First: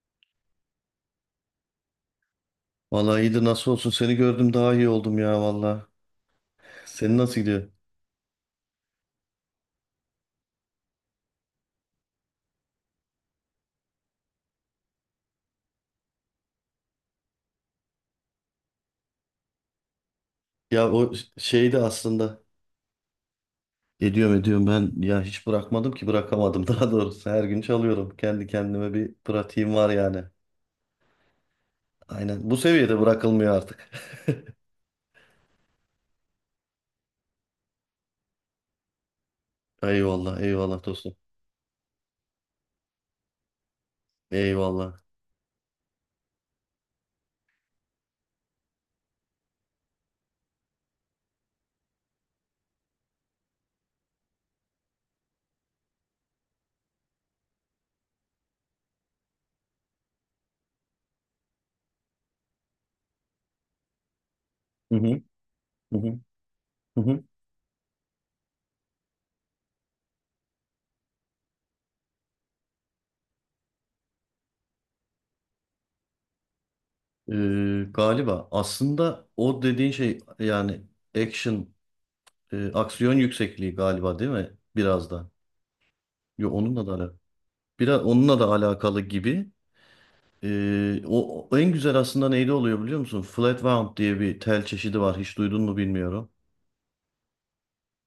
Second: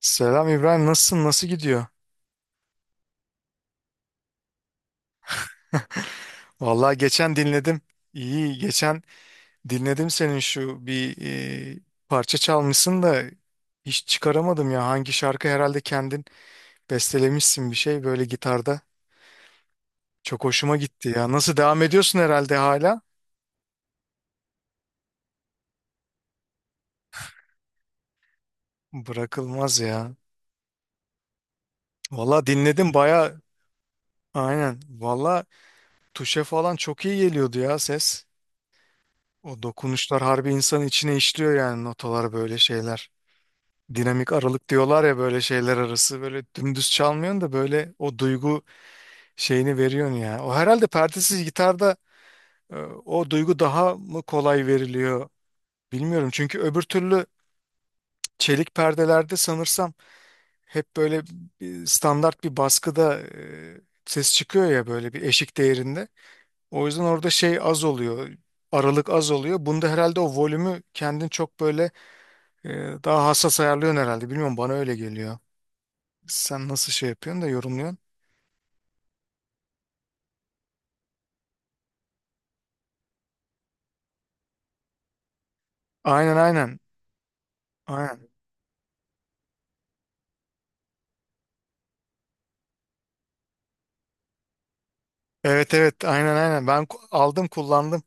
Selam İbrahim, nasılsın? Nasıl gidiyor? Vallahi iyidir, nasıl olsun? Seni gördüm daha iyi oldum ya vallahi. Vallahi Senin nasıl geçen gidiyor? dinledim. İyi, geçen dinledim senin şu bir e, parça çalmışsın da hiç çıkaramadım ya. Hangi şarkı herhalde kendin bestelemişsin bir şey böyle gitarda. Çok hoşuma Ya gitti o ya. Nasıl şeydi devam ediyorsun aslında. herhalde hala? Ediyorum ben ya, hiç bırakmadım ki, bırakamadım daha doğrusu. Her gün çalıyorum. Kendi kendime bir pratiğim Bırakılmaz var ya. yani. Vallahi Aynen, bu dinledim seviyede baya. bırakılmıyor artık. Aynen. Vallahi tuşe falan çok iyi geliyordu ya ses. O dokunuşlar Eyvallah harbi eyvallah insanın içine dostum. işliyor yani notalar böyle şeyler. Dinamik aralık Eyvallah. diyorlar ya böyle şeyler arası böyle dümdüz çalmıyorsun da böyle o duygu şeyini veriyorsun ya. O herhalde perdesiz gitarda e, o duygu daha mı kolay veriliyor bilmiyorum. Çünkü öbür türlü çelik perdelerde sanırsam hep böyle bir standart bir baskıda ses çıkıyor ya Hı böyle bir hı, eşik hı değerinde. hı, O hı yüzden hı. orada şey az oluyor. Aralık az oluyor. Bunda herhalde o volümü kendin çok böyle e, daha hassas ayarlıyorsun herhalde. Bilmiyorum bana öyle geliyor. Sen nasıl şey yapıyorsun da yorumluyorsun? Galiba aslında o dediğin şey yani action, aksiyon yüksekliği galiba, değil mi? Biraz da. Aynen Yo, aynen. onunla da alakalı. Biraz Aynen. onunla da alakalı gibi. O, o en güzel aslında neyde oluyor, biliyor musun? Flatwound diye bir tel çeşidi var. Hiç duydun Evet mu, evet bilmiyorum. aynen aynen. Ben ku- aldım kullandım.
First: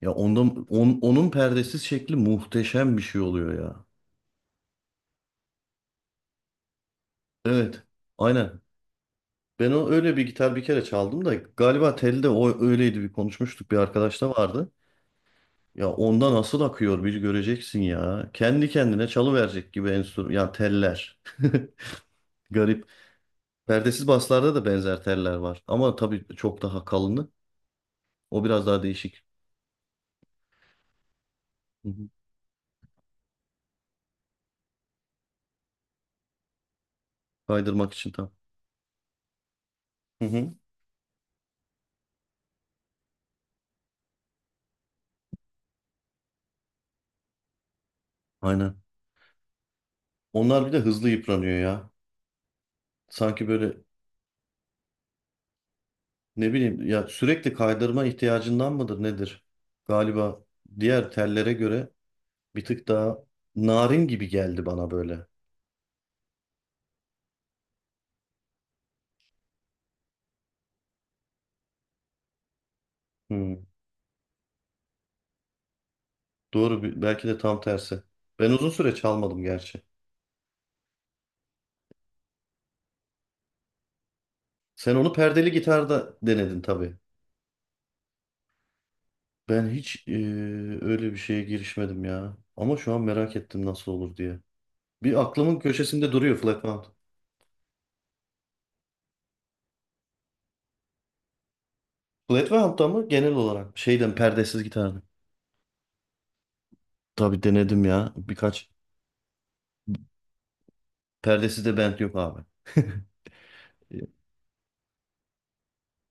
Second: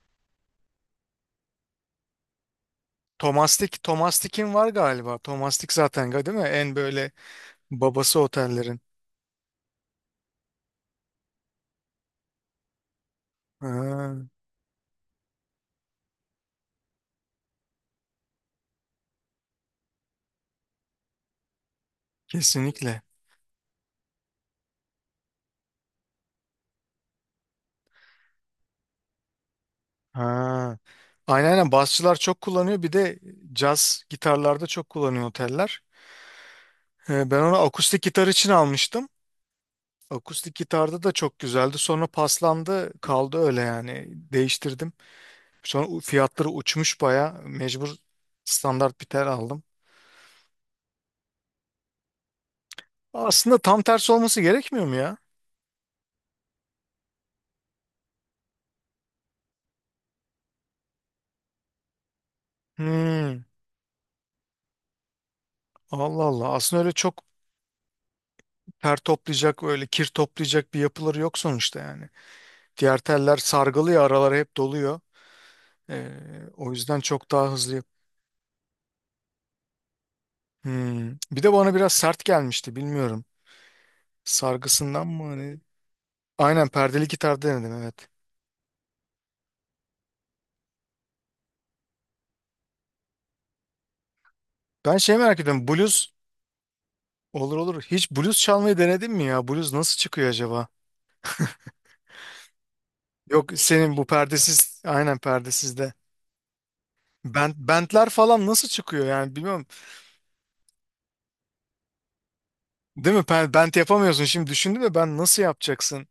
Ya onda onun perdesiz şekli muhteşem bir şey oluyor Tomastik, ya. Tomastik'in var galiba. Tomastik zaten ga- değil mi? En böyle Evet. babası Aynen. otellerin. Ben o öyle bir gitar bir kere çaldım da galiba telde o öyleydi, bir konuşmuştuk, bir arkadaş Ha, da vardı. Ya onda nasıl akıyor bir göreceksin ya. Kendi kendine çalıverecek gibi enstrüman ya, teller. Garip. kesinlikle. Perdesiz baslarda da benzer teller var ama tabii çok daha kalını. O biraz daha değişik. Ha. Aynen aynen. Basçılar çok kullanıyor. Bir de caz gitarlarda çok kullanıyor oteller. Ben onu Kaydırmak akustik için gitar tam. için almıştım. Hı hı. Akustik gitarda da çok güzeldi. Sonra paslandı, kaldı öyle yani. Değiştirdim. Sonra u- fiyatları uçmuş baya. Mecbur Aynen. standart bir tel aldım. Onlar bir de hızlı yıpranıyor ya. Sanki Aslında böyle, tam tersi olması gerekmiyor mu ya? ne bileyim ya, sürekli kaydırma ihtiyacından mıdır nedir? Galiba diğer tellere göre bir tık daha Hmm. narin gibi geldi bana böyle. Allah Allah. Aslında öyle çok ter toplayacak, öyle kir toplayacak bir yapıları yok sonuçta yani. Diğer teller Hı. sargılı ya araları hep doluyor. O Doğru, yüzden belki çok de daha tam hızlı. Yap- tersi. Ben uzun süre çalmadım gerçi. hmm. Bir de bana biraz sert gelmişti bilmiyorum. Sen Sargısından onu mı perdeli hani? gitarda denedin Aynen tabii. perdeli gitar denedim evet. Ben hiç öyle bir şeye girişmedim ya. Ama şu an merak ettim nasıl olur diye. Ben şey Bir merak aklımın ediyorum. Blues köşesinde duruyor flat. olur olur. Hiç blues çalmayı denedin mi ya? Blues nasıl çıkıyor acaba? Flatland'da mı genel Yok olarak? senin bu Şeyden, perdesiz perdesiz gitar mı? aynen perdesiz de. Tabii Bent, denedim bentler ya. falan nasıl Birkaç çıkıyor yani bilmiyorum. perdesiz de bent yok abi. Değil mi? Ben- bent yapamıyorsun. Şimdi düşündüm de ben nasıl yapacaksın?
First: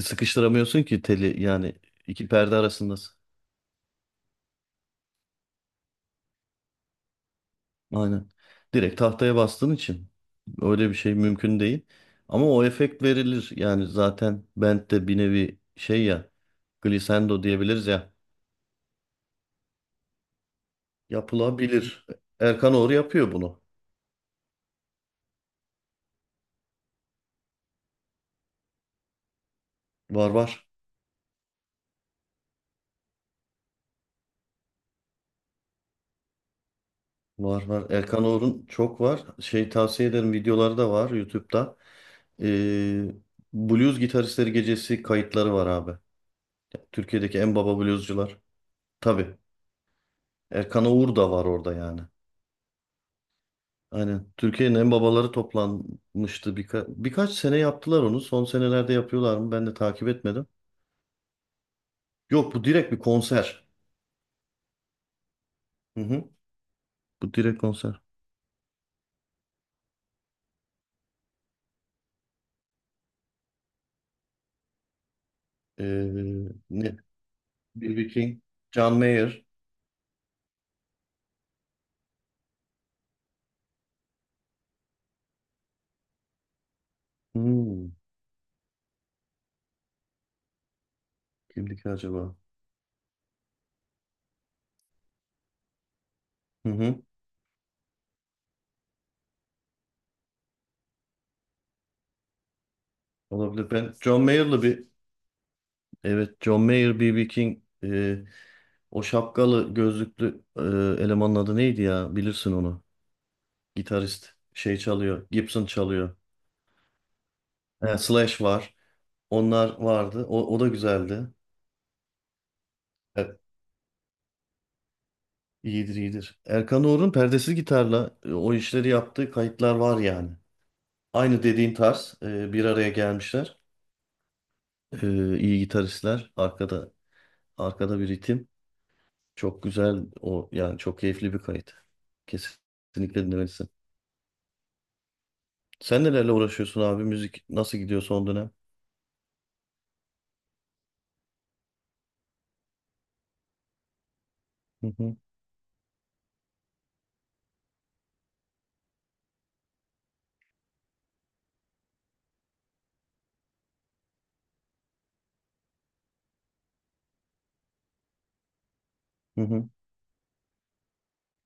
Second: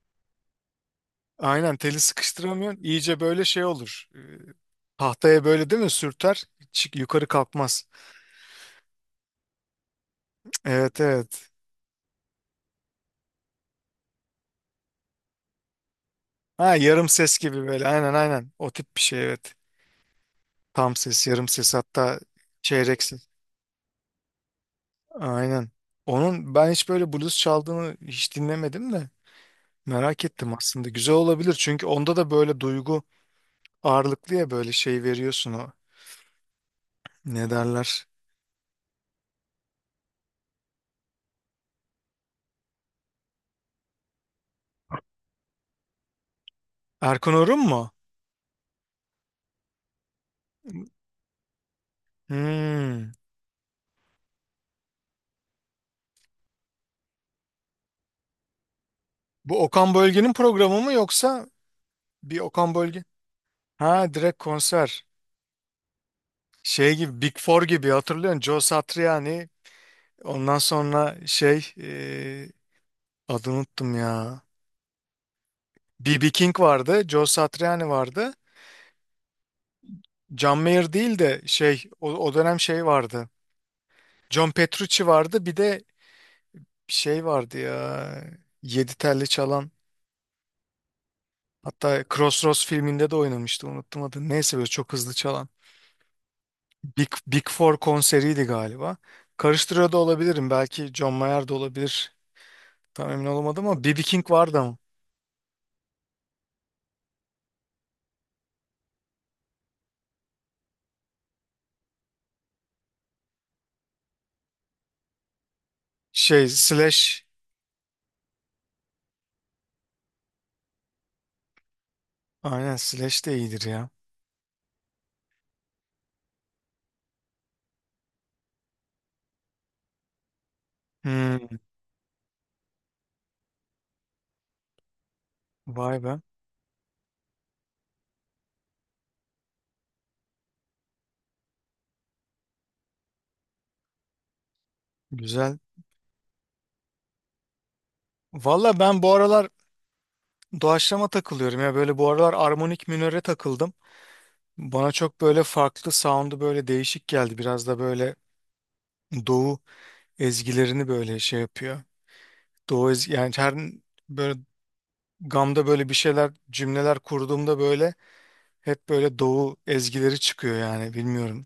Sıkıştıramıyorsun ki teli, yani Aynen teli iki perde sıkıştıramıyorsun. arasındasın. İyice böyle şey olur. Tahtaya böyle değil mi sürter? Çık, yukarı kalkmaz. Aynen. Direkt tahtaya bastığın için öyle bir Evet şey evet. mümkün değil. Ama o efekt verilir. Yani zaten bent de bir nevi şey ya, Ha yarım ses glissando gibi diyebiliriz böyle. ya. Aynen aynen. O tip bir şey evet. Tam ses, yarım ses Yapılabilir. hatta Erkan Oğur çeyrek ses. yapıyor bunu. Aynen. Onun ben hiç böyle blues çaldığını hiç dinlemedim de. Merak Var ettim var. aslında. Güzel olabilir çünkü onda da böyle duygu ağırlıklı ya böyle şey veriyorsun o. Ne Var var. derler? Erkan Oğur'un çok var. Şey, tavsiye ederim, videoları da var YouTube'da. Ee, Blues Gitaristleri Gecesi kayıtları var abi. Erkan Türkiye'deki en Orhun baba mu? bluescular. Tabii. Erkan Oğur da var orada yani. Hmm. Aynen. Türkiye'nin en babaları toplanmıştı. Birkaç sene yaptılar onu. Son senelerde yapıyorlar mı? Bu Ben de Okan takip Bölge'nin etmedim. programı mı yoksa bir Yok, bu Okan direkt bir Bölge? konser. Ha direkt konser. Hı hı. Şey gibi Bu Big direkt Four gibi konser. hatırlıyorsun. Joe Satriani. Ondan sonra şey adını unuttum ya. Ee, B.B. King Ne? vardı. Joe Satriani B.B. vardı. King, John Mayer. John Mayer değil de şey o, o dönem şey vardı. John Petrucci vardı. Bir de şey vardı Hmm. ya. Yedi telli çalan. Kimdi ki Hatta acaba? Crossroads filminde de oynamıştı unuttum adını. Neyse böyle çok hızlı çalan. Hı hı. Big, Big Four konseriydi galiba. Karıştırıyor da olabilirim. Belki John Mayer de olabilir. Tam emin olamadım Olabilir. ama Ben B B John King vardı Mayer'lı ama. bir, evet, John Mayer, B.B. King, o şapkalı gözlüklü, elemanın adı neydi ya? Bilirsin onu. Gitarist. Şey çalıyor. Gibson çalıyor. Şey Slash. He, Slash var. Onlar vardı. O, o da güzeldi. Aynen Slash de Evet, iyidir ya. iyidir iyidir. Erkan Oğur'un perdesiz gitarla o işleri yaptığı kayıtlar var yani. Aynı Hmm, dediğin tarz, bir araya gelmişler. E, iyi vay be. gitaristler. Arkada bir ritim. Çok güzel o, yani çok keyifli bir kayıt. Kesinlikle dinlemelisin. Güzel. Sen nelerle uğraşıyorsun abi? Müzik nasıl gidiyor son dönem? Valla ben bu aralar doğaçlama takılıyorum ya. Böyle bu aralar armonik minöre takıldım. Hı Bana hı, çok böyle farklı sound'u böyle değişik geldi. Biraz da böyle doğu ezgilerini böyle şey yapıyor. Doğu ezgi- yani her böyle gamda böyle bir şeyler cümleler kurduğumda böyle hep böyle hı doğu hı. ezgileri çıkıyor yani bilmiyorum.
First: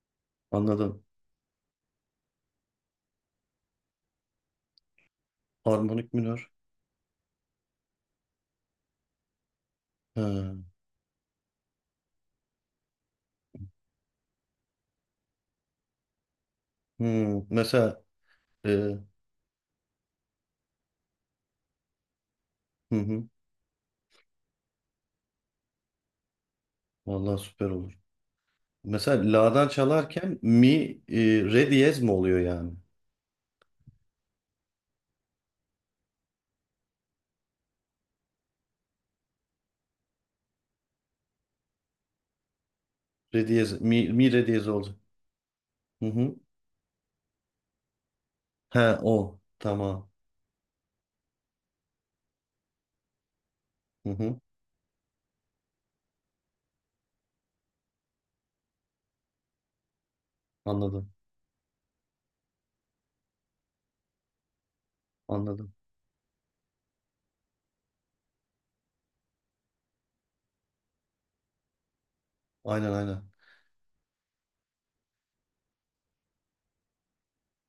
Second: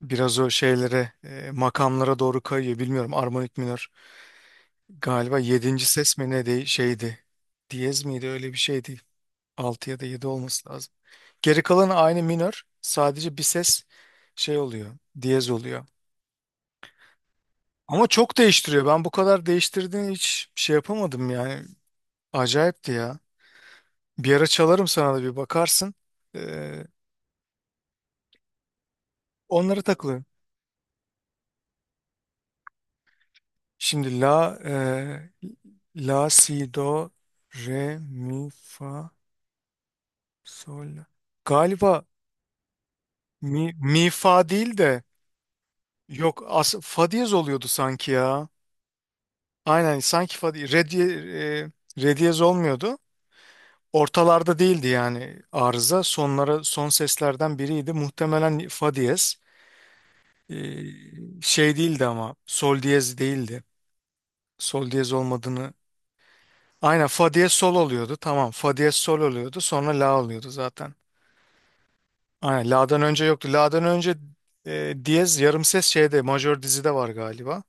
Biraz o Anladım. şeylere makamlara doğru kayıyor bilmiyorum armonik minör. Galiba yedinci Harmonik ses mi ne minör. de şeydi. Diyez miydi öyle bir şeydi. Altı ya da yedi Ha. olması lazım. Geri kalanı aynı minör. Sadece bir ses şey oluyor. Diyez oluyor. Hı. Mesela, Ama çok değiştiriyor. e, Ben bu kadar değiştirdiğini hiç şey yapamadım yani. Acayipti hı ya. hı. Bir ara çalarım sana da bir bakarsın. Ee, Vallahi süper olur. Mesela la'dan onlara takılın. çalarken mi re diyez mi oluyor yani? Şimdi la la si do re mi fa sol. La. Galiba Re diyez, mi, mi, mi re fa diyez değil olacak. de Hı yok hı. as fa diyez oluyordu sanki ya. He o. Aynen Tamam. sanki fa di- re diye re diyez olmuyordu. Hı hı. Ortalarda değildi yani arıza. Sonlara son seslerden biriydi. Muhtemelen fa diyez. Ee, Anladım. şey değildi ama sol diyez değildi. Sol diyez olmadığını Anladım. aynen fa diye sol oluyordu. Tamam fa diye sol oluyordu. Sonra la oluyordu zaten. Aynen Aynen la'dan önce aynen. yoktu. La'dan önce diyez yarım ses şeyde majör dizide var galiba.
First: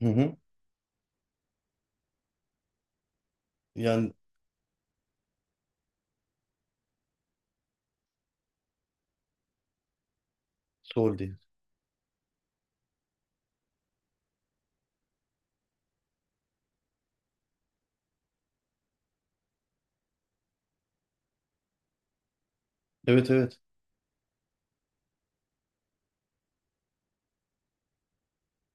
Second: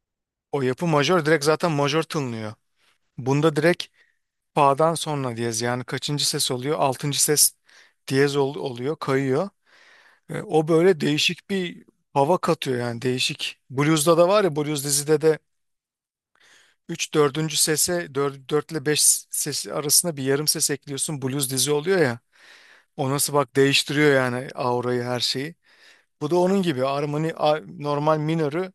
Hı hı. O yapı majör direkt zaten majör tınlıyor. Bunda direkt Yani fa'dan sonra diyez yani kaçıncı ses oluyor? Altıncı ses diyez ol- oluyor kayıyor. E, o böyle sol değil. değişik bir hava katıyor yani değişik. Blues'da da var ya blues dizide de 3 dördüncü sese 4, ile 5 sesi arasında bir yarım ses ekliyorsun blues dizi oluyor ya. O Evet nasıl bak evet. değiştiriyor yani aurayı her şeyi. Bu da onun gibi armoni a- normal minörü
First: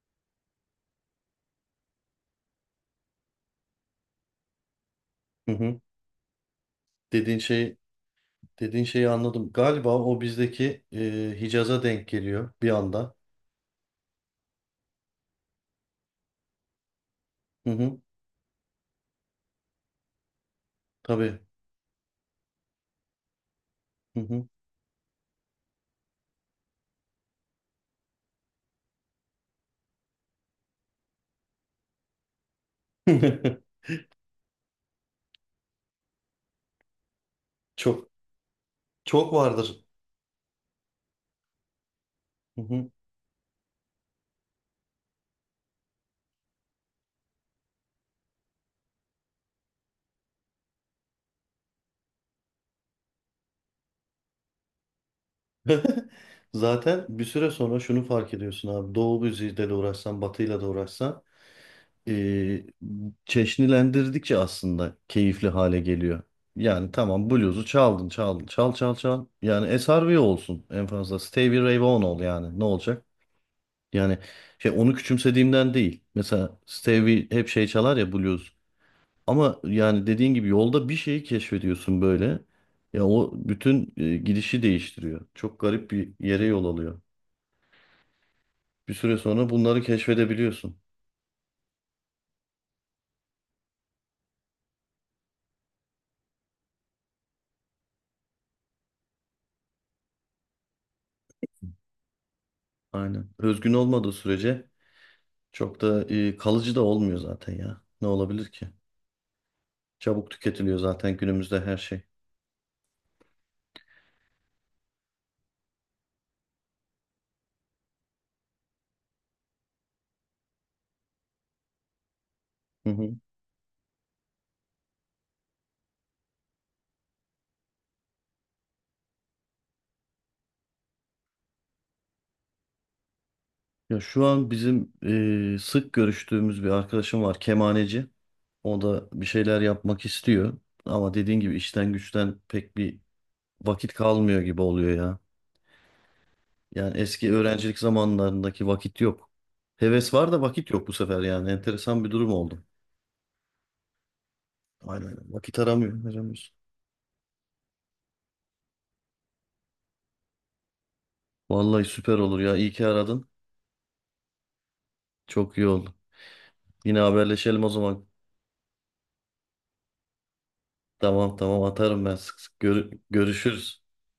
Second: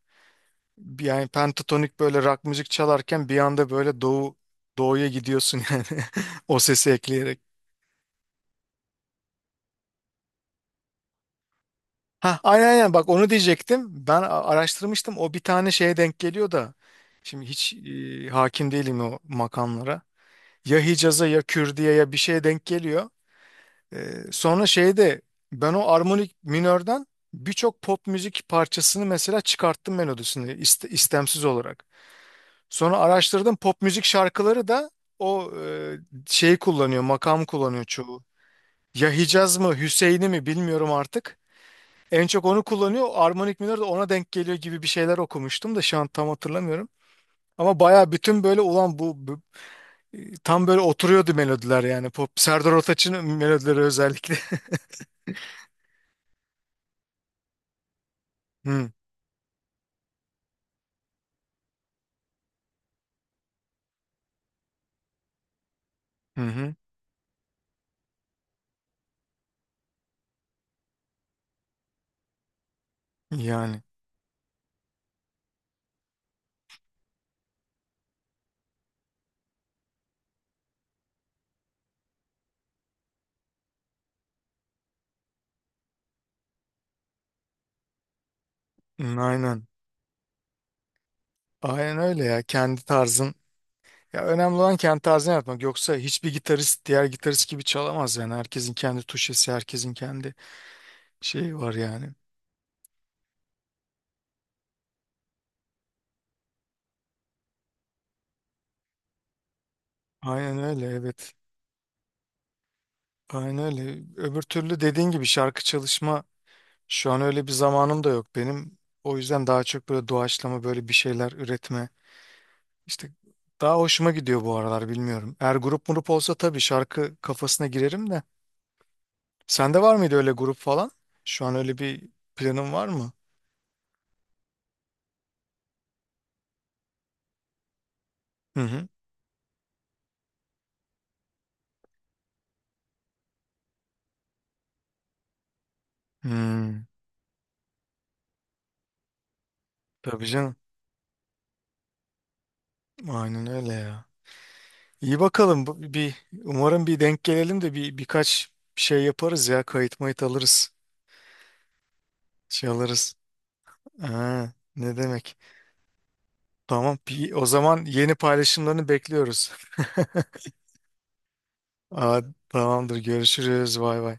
yani pentatonik böyle rock müzik çalarken bir anda böyle doğu doğuya Hı gidiyorsun hı. yani o sesi ekleyerek. Dediğin şey Dediğin şeyi anladım. Galiba o bizdeki Hicaz'a denk Ha geliyor aynen bir aynen bak anda. onu diyecektim. Ben a- araştırmıştım o bir tane şeye denk geliyor da şimdi Hı hiç hı. Hakim değilim o makamlara. Ya Hicaz'a Tabii. ya Kürdiye ya bir şeye denk geliyor. Hı hı. Sonra şeyde ben o armonik minörden birçok pop müzik parçasını mesela çıkarttım melodisini iste- istemsiz olarak. Sonra araştırdım pop müzik şarkıları da o şeyi kullanıyor, makam kullanıyor Çok, çoğu. Ya çok Hicaz mı, vardır. Hüseyin'i mi bilmiyorum artık. En çok Hı onu hı. kullanıyor. Armonik minör de ona denk geliyor gibi bir şeyler okumuştum da şu an tam hatırlamıyorum. Ama baya bütün böyle ulan bu, bu- tam böyle oturuyordu melodiler yani pop Serdar Ortaç'ın melodileri özellikle. Zaten bir süre sonra şunu fark ediyorsun Hı abi. Doğu müziğiyle de uğraşsan, batıyla da uğraşsan, e, çeşnilendirdikçe aslında keyifli hale geliyor. hı, hı. Yani tamam, bluzu çaldın, çaldın. Çal çal çal. Yani SRV olsun en fazla. Stevie Ray Vaughan ol yani. Ne olacak? Yani Yani şey, onu küçümsediğimden değil. Mesela Stevie hep şey çalar ya, blues. Ama yani dediğin gibi yolda bir şeyi keşfediyorsun böyle. Ya o bütün gidişi değiştiriyor. Çok garip bir yere yol alıyor. Bir hı, süre sonra aynen. bunları keşfedebiliyorsun. Aynen öyle ya. Kendi tarzın. Ya önemli olan kendi tarzını yapmak. Yoksa hiçbir gitarist diğer gitarist gibi çalamaz yani. Herkesin kendi tuşesi, herkesin kendi şeyi var yani. Aynen. Özgün olmadığı sürece çok da kalıcı da olmuyor zaten ya. Ne olabilir ki? Çabuk Aynen tüketiliyor öyle zaten evet. günümüzde her şey. Aynen öyle. Öbür türlü dediğin gibi şarkı çalışma şu an öyle bir zamanım da yok benim. O yüzden daha çok böyle doğaçlama böyle bir şeyler üretme. İşte daha hoşuma gidiyor bu aralar bilmiyorum. Eğer grup murup olsa tabii şarkı kafasına girerim de. Sende var mıydı öyle grup falan? Şu an öyle bir planın var mı? Ya şu an bizim sık görüştüğümüz bir arkadaşım var, kemaneci. Hı O hı. da bir şeyler yapmak istiyor. Ama dediğin gibi işten güçten pek bir vakit kalmıyor gibi oluyor ya. Hmm, Yani eski öğrencilik zamanlarındaki vakit yok. Heves tabii var da canım. vakit yok bu sefer yani. Enteresan bir durum oldu. Aynen öyle ya. Aynen, İyi aynen. Vakit bakalım. Bu- aramıyor, bir, aramıyoruz. umarım bir denk gelelim de bir birkaç şey yaparız ya. Kayıt mayıt alırız. Vallahi süper olur ya. Şey İyi ki alırız. aradın. Ha, ne demek? Çok iyi oldu. Tamam. Yine Bir, o haberleşelim o zaman zaman. yeni paylaşımlarını bekliyoruz. Tamam tamam, atarım ben Aa, sık sık. tamamdır. Görüşürüz. Görüşürüz. Bay bay.